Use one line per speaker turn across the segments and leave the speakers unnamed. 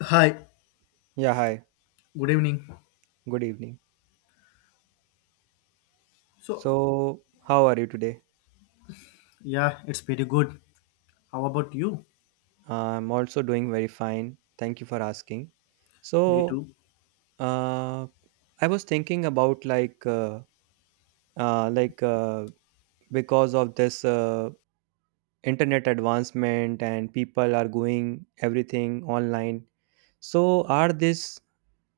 Hi,
Yeah, hi.
good evening.
Good evening.
So,
So, how are you today?
yeah, it's pretty good. How about you?
I'm also doing very fine. Thank you for asking.
Me
So,
too.
uh, I was thinking about like because of this internet advancement and people are going everything online. So, are this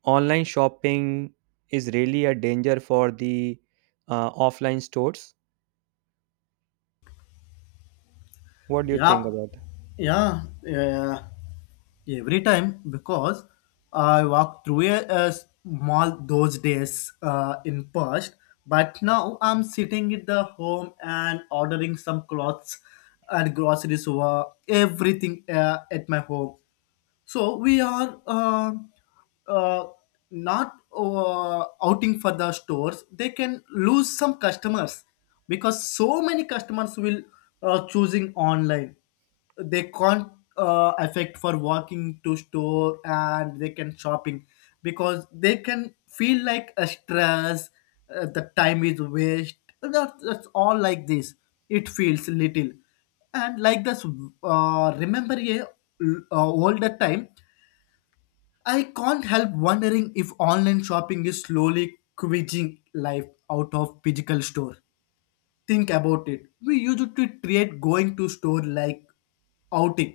online shopping is really a danger for the offline stores? What do you
Yeah,
think about it?
yeah, yeah. Every time because I walk through a mall those days in past, but now I'm sitting at the home and ordering some clothes and groceries over everything at my home. So we are uh, not outing for the stores, they can lose some customers because so many customers will choosing online, they can't affect for walking to store and they can shopping because they can feel like a stress, the time is waste. That's all like this, it feels little and like this. Remember a older time. I can't help wondering if online shopping is slowly quitting life out of physical store. Think about it, we used to treat going to store like outing,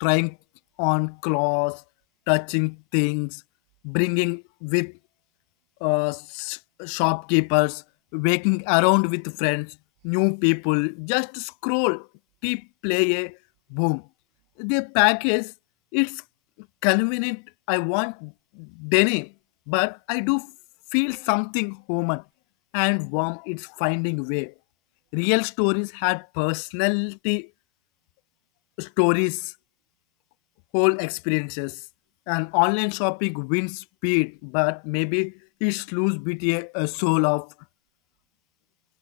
trying on clothes, touching things, bringing with shopkeepers, waking around with friends, new people, just scroll, keep play a boom. The package, it's convenient. I want Denny, but I do feel something human and warm. It's finding way. Real stories had personality stories whole experiences. And online shopping wins speed, but maybe it lose BTA a soul of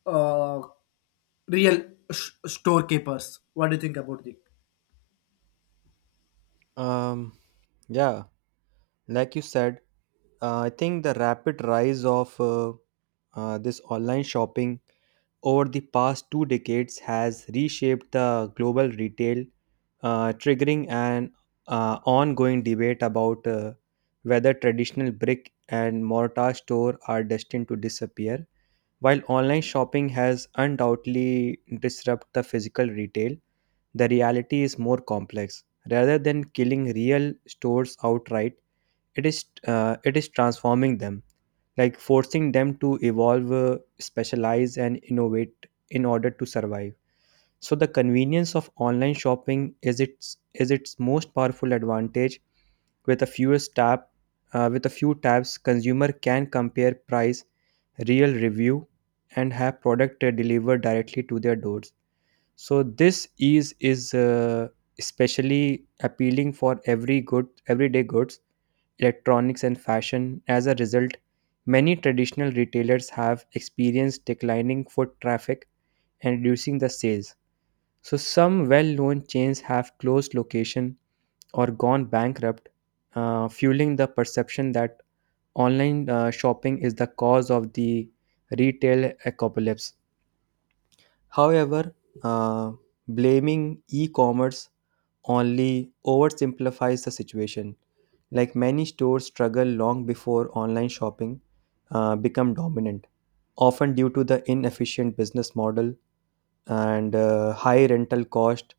uh, real storekeepers. What do you think about it?
Um. Yeah, like you said. I think the rapid rise of this online shopping over the past two decades has reshaped the global retail, triggering an ongoing debate about whether traditional brick and mortar store are destined to disappear, while online shopping has undoubtedly disrupted the physical retail. The reality is more complex. Rather than killing real stores outright, it is transforming them, like forcing them to evolve, specialize, and innovate in order to survive. So the convenience of online shopping is its most powerful advantage. With a few tabs, consumer can compare price, real review, and have product delivered directly to their doors. So this ease is especially appealing for everyday goods, electronics, and fashion. As a result, many traditional retailers have experienced declining foot traffic and reducing the sales. So some well-known chains have closed location or gone bankrupt, fueling the perception that online shopping is the cause of the retail apocalypse. However, uh, blaming e commerce only oversimplifies the situation. Like many stores struggle long before online shopping become dominant, often due to the inefficient business model and high rental cost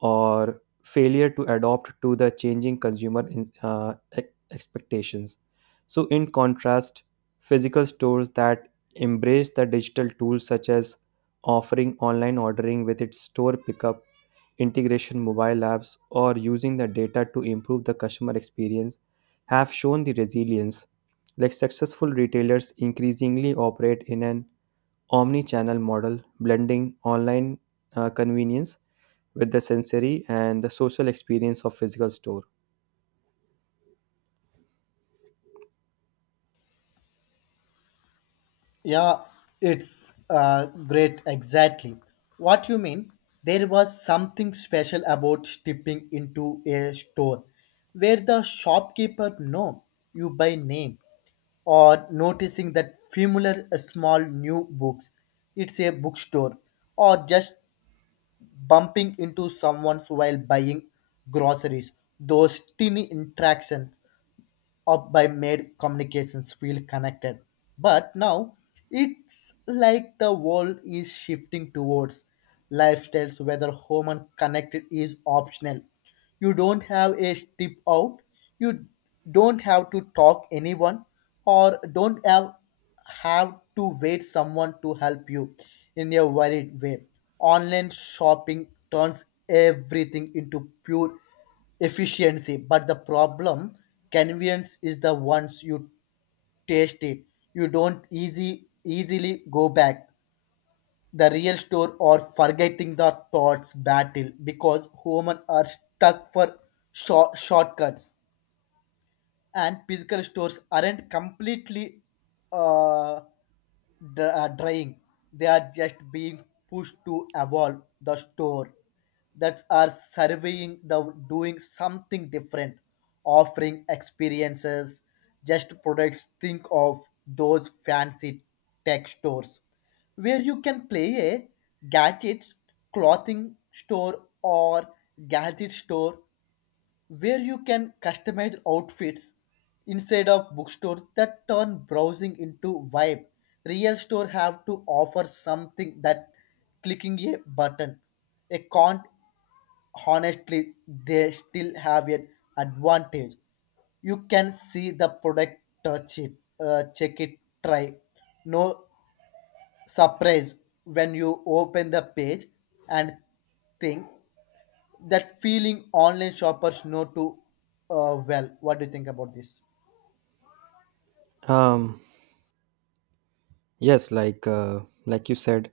or failure to adopt to the changing consumer expectations. So, in contrast, physical stores that embrace the digital tools, such as offering online ordering with its store pickup, integration mobile apps, or using the data to improve the customer experience, have shown the resilience. Like successful retailers increasingly operate in an omni-channel model, blending online convenience with the sensory and the social experience of physical store.
Yeah, it's great, exactly. What you mean? There was something special about stepping into a store where the shopkeeper know you by name or noticing that familiar small new books. It's a bookstore or just bumping into someone while buying groceries. Those tiny interactions up by made communications feel connected. But now it's like the world is shifting towards lifestyles whether home and connected is optional. You don't have a trip out, you don't have to talk anyone or don't have to wait someone to help you in a varied way. Online shopping turns everything into pure efficiency, but the problem convenience is the once you taste it, you don't easy easily go back the real store or forgetting the thoughts battle because human are stuck for shortcuts and physical stores aren't completely uh, drying. They are just being pushed to evolve the store that are surveying the doing something different, offering experiences, just products. Think of those fancy tech stores where you can play a gadgets, clothing store or gadget store where you can customize outfits inside of bookstores that turn browsing into vibe. Real store have to offer something that clicking a button. A can't, honestly they still have an advantage. You can see the product, touch it, check it, try. No surprise when you open the page and think that feeling online shoppers know too well. What do you think about this?
Um, yes, like like you said,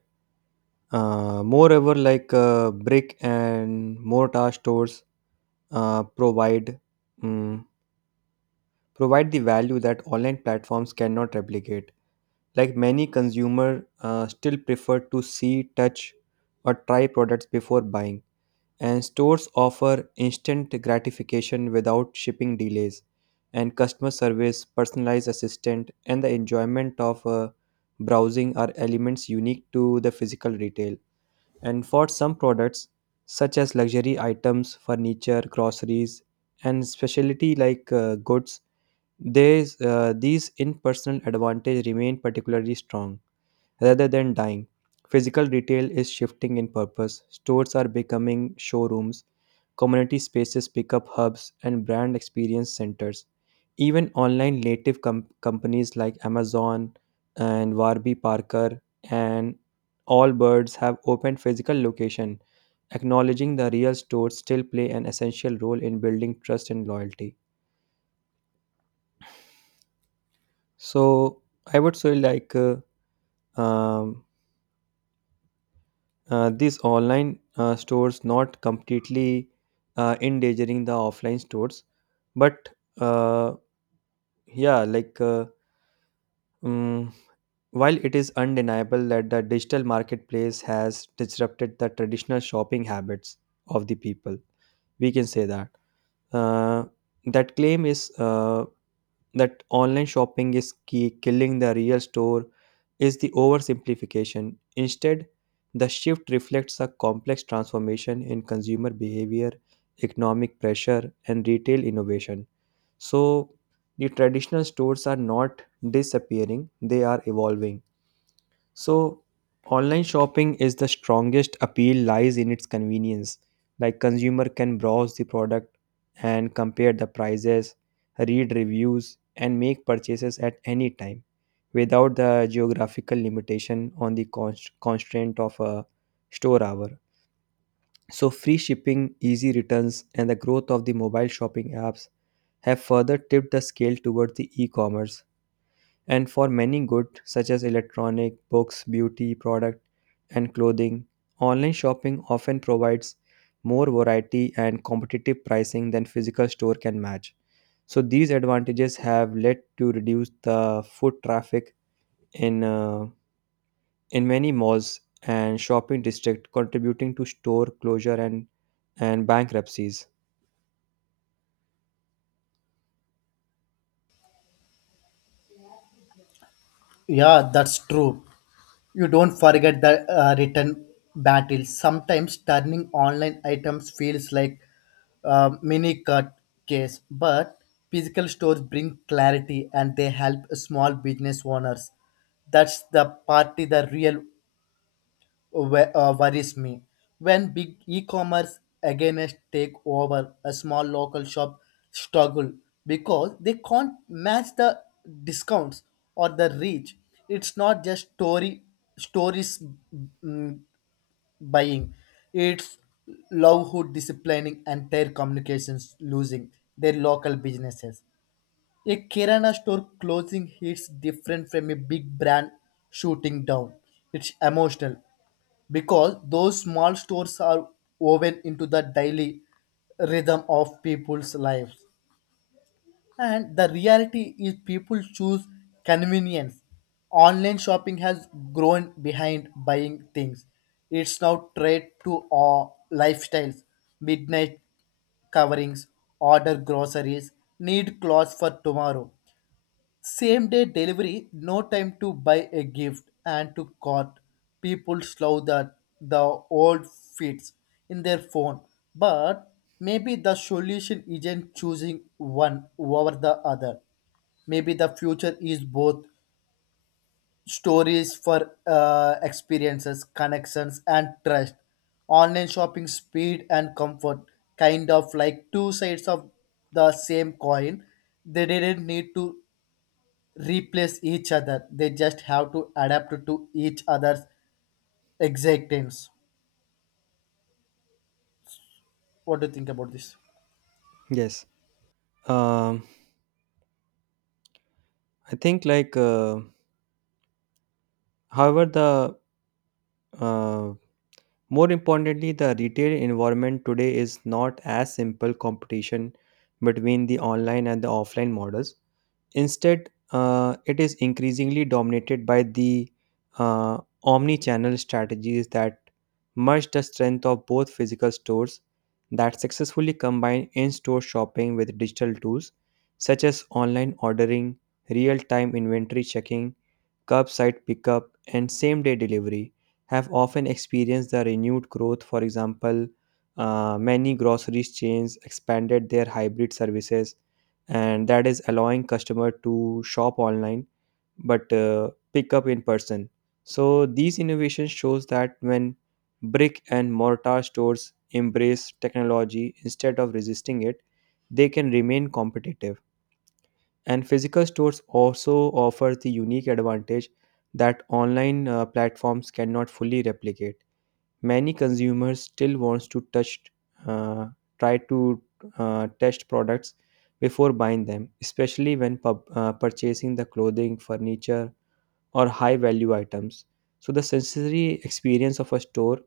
moreover, like brick and mortar stores provide, mm provide the value that online platforms cannot replicate. Like many consumer still prefer to see, touch, or try products before buying, and stores offer instant gratification without shipping delays, and customer service, personalized assistant, and the enjoyment of browsing are elements unique to the physical retail. And for some products, such as luxury items, furniture, groceries, and specialty like goods, these in-person advantage remain particularly strong. Rather than dying, physical retail is shifting in purpose. Stores are becoming showrooms, community spaces, pickup hubs, and brand experience centers. Even online native companies like Amazon and Warby Parker and Allbirds have opened physical location, acknowledging the real stores still play an essential role in building trust and loyalty. So I would say like um, these online stores not completely endangering the offline stores, but, uh, yeah, like um, while it is undeniable that the digital marketplace has disrupted the traditional shopping habits of the people, we can say that uh, claim is, that online shopping is key, killing the real store is the oversimplification. Instead, the shift reflects a complex transformation in consumer behavior, economic pressure, and retail innovation. So, the traditional stores are not disappearing, they are evolving. So, online shopping is the strongest appeal lies in its convenience. Like consumer can browse the product and compare the prices, read reviews, and make purchases at any time without the geographical limitation on the constraint of a store hour. So, free shipping, easy returns, and the growth of the mobile shopping apps have further tipped the scale towards the e commerce. And for many goods, such as electronic, books, beauty product, and clothing, online shopping often provides more variety and competitive pricing than physical store can match. So these advantages have led to reduce the foot traffic in in many malls and shopping district, contributing to store closure and bankruptcies.
Yeah, that's true. You don't forget the return battle. Sometimes turning online items feels like a mini cut case, but physical stores bring clarity and they help small business owners. That's the party the real worries me. When big e-commerce again take over, a small local shop struggle because they can't match the discounts or the reach. It's not just story stories, mm, buying. It's love who disciplining entire communications losing their local businesses. A Kirana store closing hits different from a big brand shooting down. It's emotional because those small stores are woven into the daily rhythm of people's lives. And the reality is, people choose convenience. Online shopping has grown behind buying things. It's now trade to our lifestyles, midnight coverings, order groceries, need clothes for tomorrow. Same day delivery, no time to buy a gift and to cart. People slow that the old fits in their phone. But maybe the solution isn't choosing one over the other. Maybe the future is both stories for experiences, connections, and trust. Online shopping speed and comfort, kind of like two sides of the same coin. They didn't need to replace each other. They just have to adapt to each other's existence. What do you think about this?
Yes. Um I think, like, however the, uh, more importantly, the retail environment today is not as simple competition between the online and the offline models. Instead, it is increasingly dominated by the uh, omni channel strategies that merge the strength of both. Physical stores that successfully combine in store shopping with digital tools, such as online ordering, real time inventory checking, curbside pickup, and same day delivery, have often experienced the renewed growth. For example, many groceries chains expanded their hybrid services, and that is allowing customer to shop online but pick up in person. So these innovations shows that when brick and mortar stores embrace technology instead of resisting it, they can remain competitive. And physical stores also offer the unique advantage that online platforms cannot fully replicate. Many consumers still wants to touch, uh, try to, test products before buying them, especially when purchasing the clothing, furniture, or high value items. So the sensory experience of a store,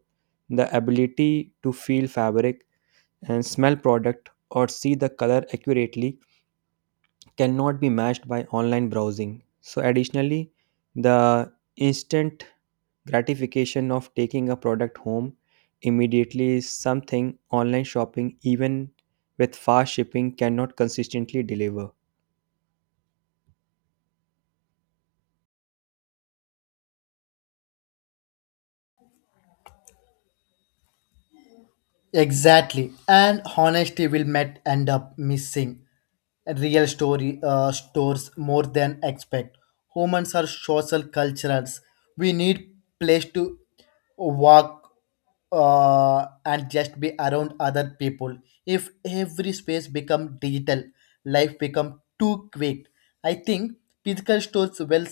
the ability to feel fabric and smell product or see the color accurately, cannot be matched by online browsing. So additionally, the instant gratification of taking a product home immediately is something online shopping, even with fast shipping, cannot consistently deliver.
Exactly. And honesty will might end up missing real story stores more than expect. Humans are social culturals. We need place to walk and just be around other people. If every space become digital, life become too quick. I think physical stores will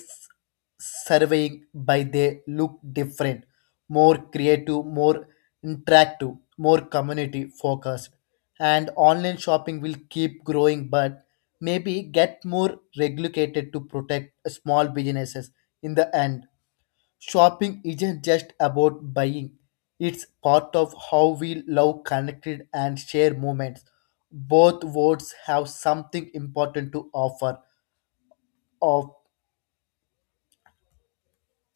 surveying by they look different, more creative, more interactive, more community focused. And online shopping will keep growing, but maybe get more regulated to protect small businesses in the end. Shopping isn't just about buying, it's part of how we love connected and share moments. Both words have something important to offer. Of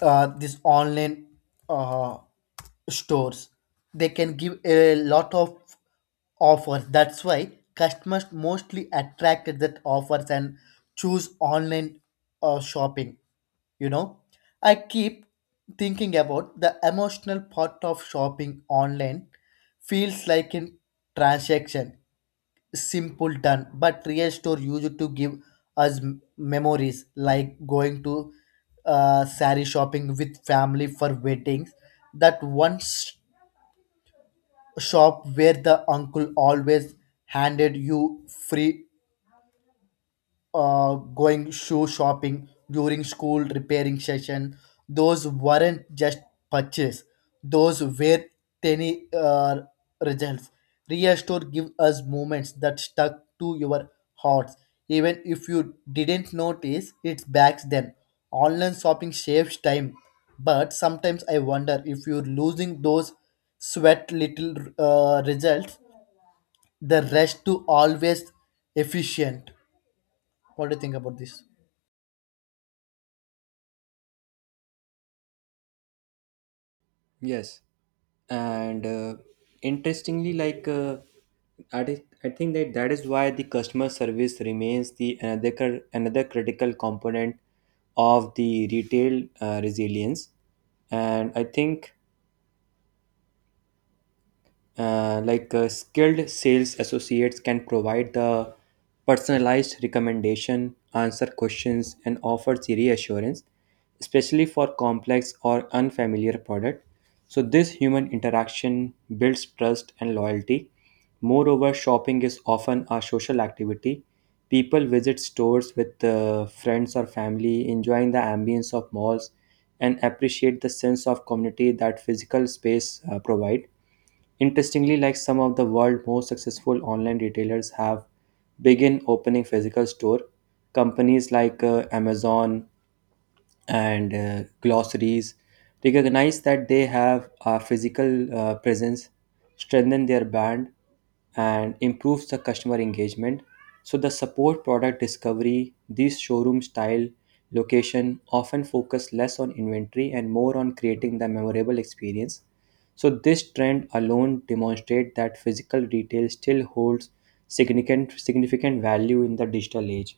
these online uh, stores, they can give a lot of offers, that's why customers mostly attracted that offers and choose online shopping, you know. I keep thinking about the emotional part of shopping. Online feels like in transaction simple done, but real store used to give us memories like going to sari shopping with family for weddings, that one shop where the uncle always handed you free. Going shoe shopping during school repairing session, those weren't just purchase, those were tiny results. Real store give us moments that stuck to your hearts even if you didn't notice it back then. Online shopping saves time, but sometimes I wonder if you're losing those sweat little results. The rest to always efficient. What do you think about this?
Yes, and interestingly, like I think that is why the customer service remains the another critical component of the retail resilience. And I think, skilled sales associates can provide the personalized recommendation, answer questions, and offer the reassurance, especially for complex or unfamiliar product. So this human interaction builds trust and loyalty. Moreover, shopping is often a social activity. People visit stores with friends or family, enjoying the ambience of malls, and appreciate the sense of community that physical space provide. Interestingly, like some of the world's most successful online retailers have begun opening physical store. Companies like Amazon and glossaries recognize that they have a physical presence, strengthen their brand, and improves the customer engagement. So the support product discovery, these showroom style location often focus less on inventory and more on creating the memorable experience. So this trend alone demonstrate that physical retail still holds significant value in the digital age.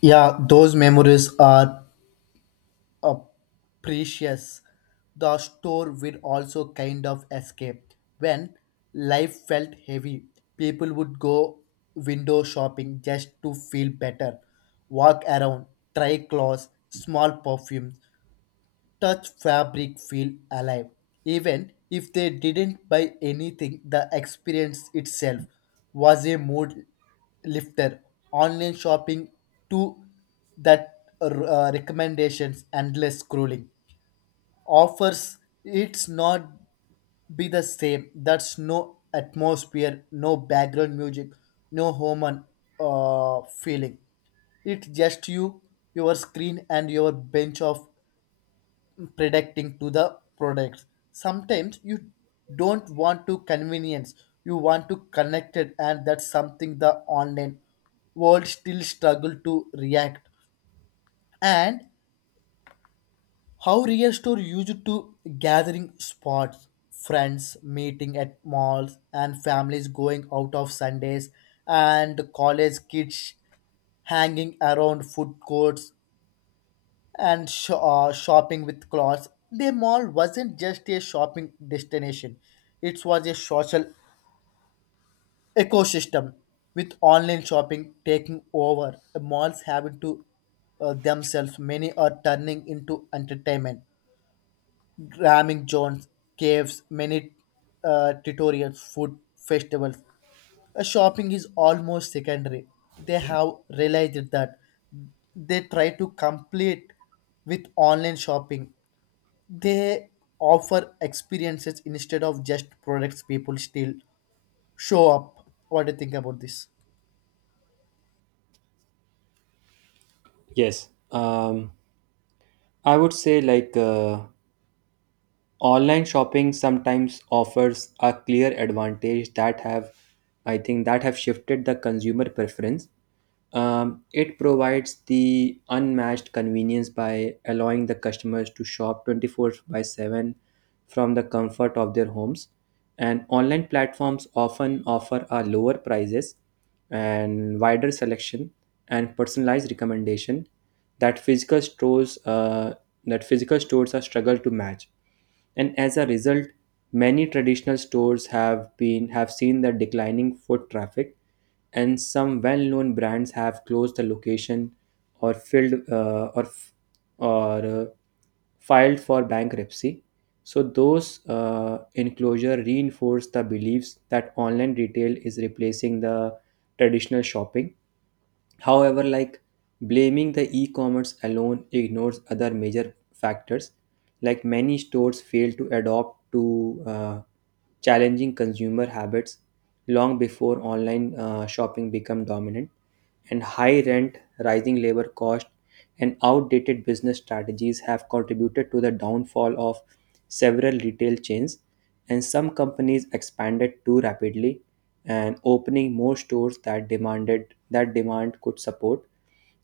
Yeah, those memories are uh, precious. The store would also kind of escape. When life felt heavy, people would go window shopping just to feel better, walk around, try clothes, small perfume, touch fabric, feel alive even if they didn't buy anything. The experience itself was a mood lifter. Online shopping to that recommendations, endless scrolling, offers, it's not be the same. That's no atmosphere, no background music, no human feeling. It's just you, your screen and your bench of predicting to the products. Sometimes you don't want to convenience, you want to connect it, and that's something the online world still struggle to react. And how real store used to gathering spots, friends meeting at malls, and families going out of Sundays, and college kids hanging around food courts and shopping with clothes. The mall wasn't just a shopping destination, it was a social ecosystem with online shopping taking over. Malls having to themselves, many are turning into entertainment. Ramming zones, caves, many tutorials, food festivals. Shopping is almost secondary. They have realized that they try to complete with online shopping, they offer experiences instead of just products, people still show up. What do you think about this?
Yes, I would say like, online shopping sometimes offers a clear advantage that have, I think, that have shifted the consumer preference. It provides the unmatched convenience by allowing the customers to shop 24 by 7 from the comfort of their homes. And online platforms often offer a lower prices and wider selection and personalized recommendation that physical stores uh, that physical stores are struggle to match. And as a result, many traditional stores have been have seen the declining foot traffic, and some well-known brands have closed the location or or uh, filed for bankruptcy. So those enclosure reinforce the beliefs that online retail is replacing the traditional shopping. However, like blaming the e-commerce alone ignores other major factors. Like many stores fail to adopt to challenging consumer habits long before online shopping become dominant. And high rent, rising labor cost, and outdated business strategies have contributed to the downfall of several retail chains. And some companies expanded too rapidly and opening more stores that demand could support,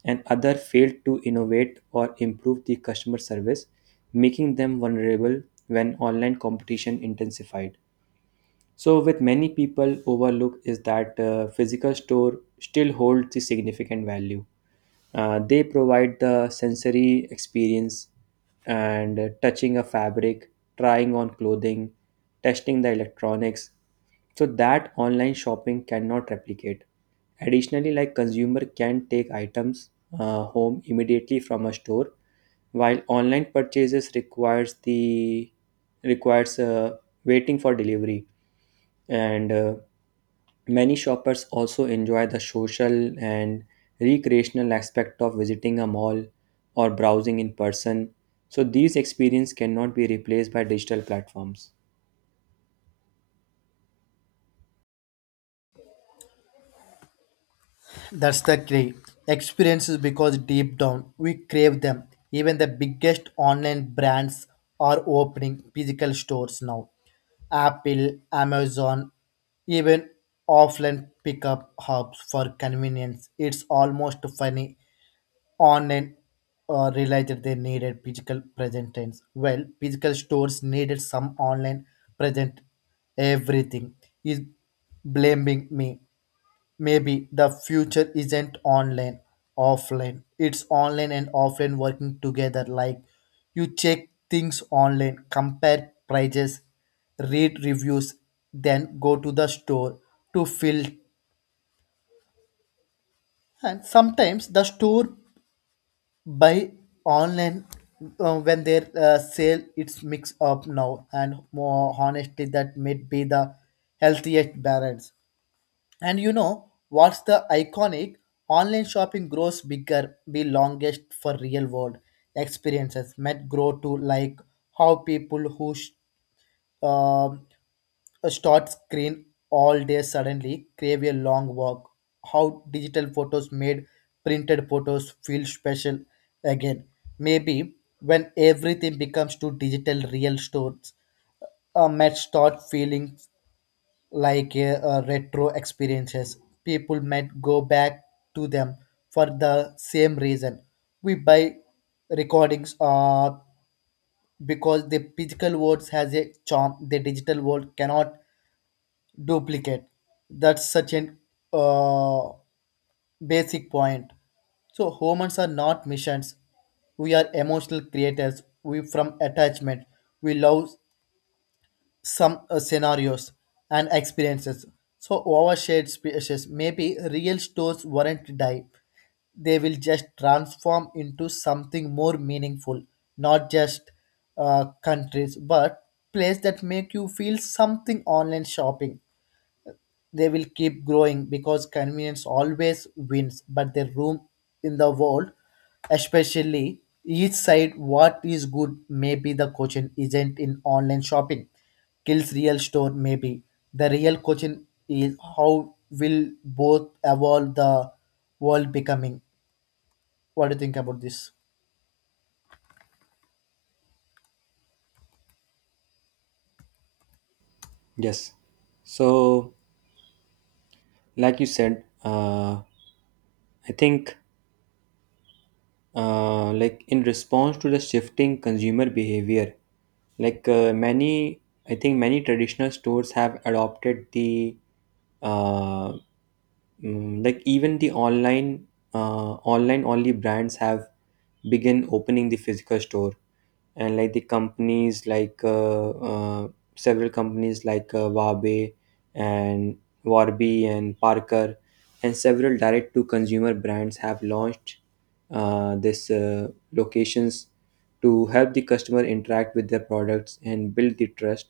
and other failed to innovate or improve the customer service, making them vulnerable when online competition intensified. So, with many people overlook is that physical store still holds the significant value. They provide the sensory experience and touching a fabric, trying on clothing, testing the electronics. So that online shopping cannot replicate. Additionally, like consumer can take items home immediately from a store, while online purchases requires, waiting for delivery. And, many shoppers also enjoy the social and recreational aspect of visiting a mall or browsing in person. So these experiences cannot be replaced by digital platforms.
That's the key. Experiences, because deep down we crave them. Even the biggest online brands are opening physical stores now. Apple, Amazon, even offline pickup hubs for convenience. It's almost funny, online realized they needed physical presence. Well, physical stores needed some online present. Everything is blaming me. Maybe the future isn't online, offline. It's online and offline working together. Like you check things online, compare prices, read reviews, then go to the store to fill. And sometimes the store buy online when their sale, it's mixed up now and more honestly that may be the healthiest balance. And you know what's the iconic, online shopping grows bigger, be longest for real world experiences might grow to. Like how people who um, a start screen all day suddenly crave a long walk, how digital photos made printed photos feel special again. Maybe when everything becomes to digital, real stores might start feeling like a retro experiences. People might go back to them for the same reason we buy recordings, because the physical world has a charm the digital world cannot duplicate. That's such an uh, basic point. So humans are not machines. We are emotional creators. We from attachment. We love some scenarios and experiences. So overshared species, maybe real stores won't die. They will just transform into something more meaningful, not just countries, but place that make you feel something. Online shopping, they will keep growing because convenience always wins, but the room in the world, especially each side, what is good, maybe the coaching isn't in online shopping, kills real store, maybe. The real coaching is how will both evolve the world becoming. What do you think about this?
Yes. So, like you said, I think, like, in response to the shifting consumer behavior, like many I think many traditional stores have adopted the, uh, like even the online, online only brands have begun opening the physical store. And like the companies like Wabe and Warby and Parker and several direct to consumer brands have launched this locations to help the customer interact with their products and build the trust.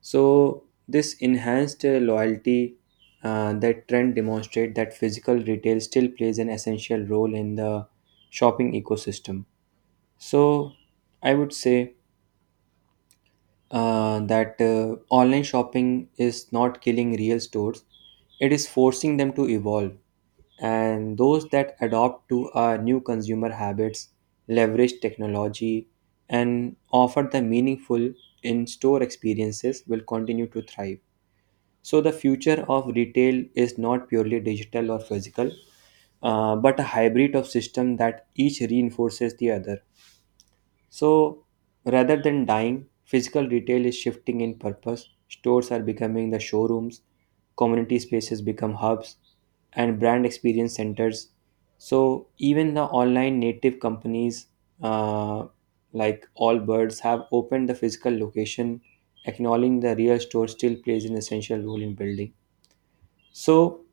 So this enhanced loyalty, that trend demonstrate that physical retail still plays an essential role in the shopping ecosystem. So I would say that online shopping is not killing real stores, it is forcing them to evolve. And those that adopt to our new consumer habits, leverage technology, and offer the meaningful in store experiences will continue to thrive. So, the future of retail is not purely digital or physical, but a hybrid of system that each reinforces the other. So, rather than dying, physical retail is shifting in purpose. Stores are becoming the showrooms, community spaces become hubs, and brand experience centers. So, even the online native companies uh, like Allbirds have opened the physical location, acknowledging the real store still plays an essential role in building. So,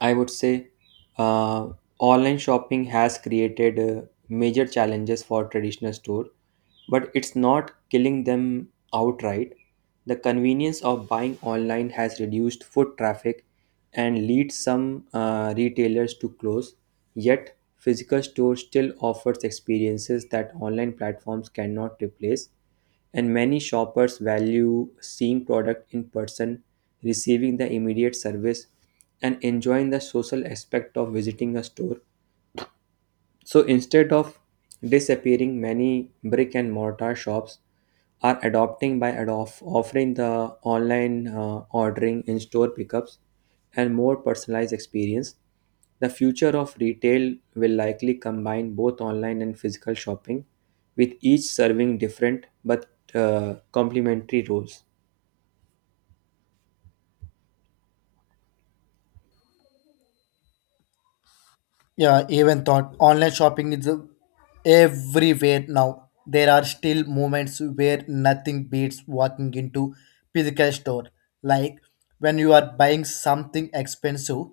I would say uh, online shopping has created major challenges for traditional store, but it's not killing them outright. The convenience of buying online has reduced foot traffic and leads some retailers to close. Yet, physical stores still offers experiences that online platforms cannot replace. And many shoppers value seeing product in person, receiving the immediate service, and enjoying the social aspect of visiting a store. So instead of disappearing, many brick and mortar shops are adopting by offering the online ordering, in store pickups, and more personalized experience. The future of retail will likely combine both online and physical shopping, with each serving different but complementary roles.
Yeah, even thought online shopping is everywhere now. There are still moments where nothing beats walking into physical store. Like when you are buying something expensive,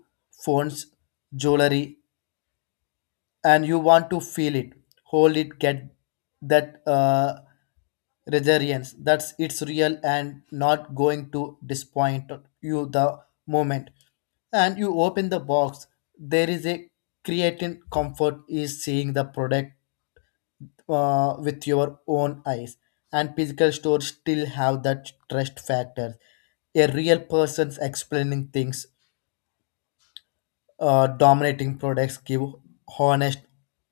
phones, jewelry, and you want to feel it, hold it, get that resilience that's it's real and not going to disappoint you the moment and you open the box, there is a creating comfort is seeing the product with your own eyes. And physical stores still have that trust factor, a real person's explaining things, dominating products give honest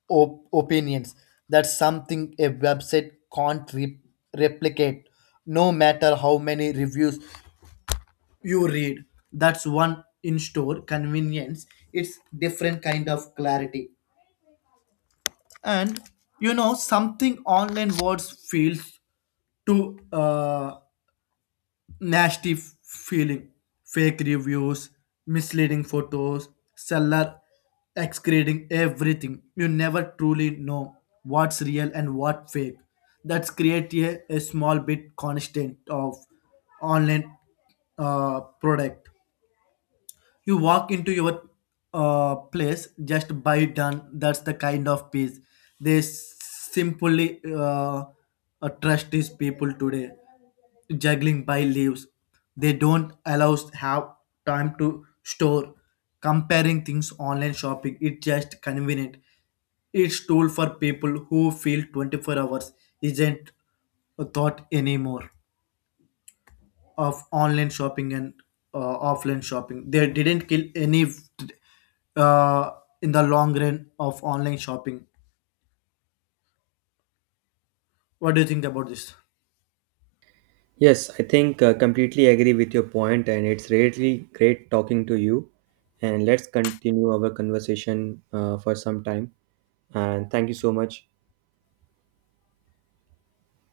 opinions. That's something a website can't replicate, no matter how many reviews you read. That's one in store convenience. It's different kind of clarity. And you know, something online words feels to nasty feeling, fake reviews, misleading photos, seller excreting everything. You never truly know what's real and what fake. That's create a small bit constant of online product. You walk into your place just by done, that's the kind of peace they simply trust. These people today juggling by leaves, they don't allow us have time to store comparing things. Online shopping, it's just convenient, it's tool for people who feel 24 hours isn't a thought anymore. Of online shopping and offline shopping. They didn't kill any uh, in the long run of online shopping. What do you think about this?
Yes, I think completely agree with your point, and it's really great talking to you. And let's continue our conversation for some time. And thank you so much.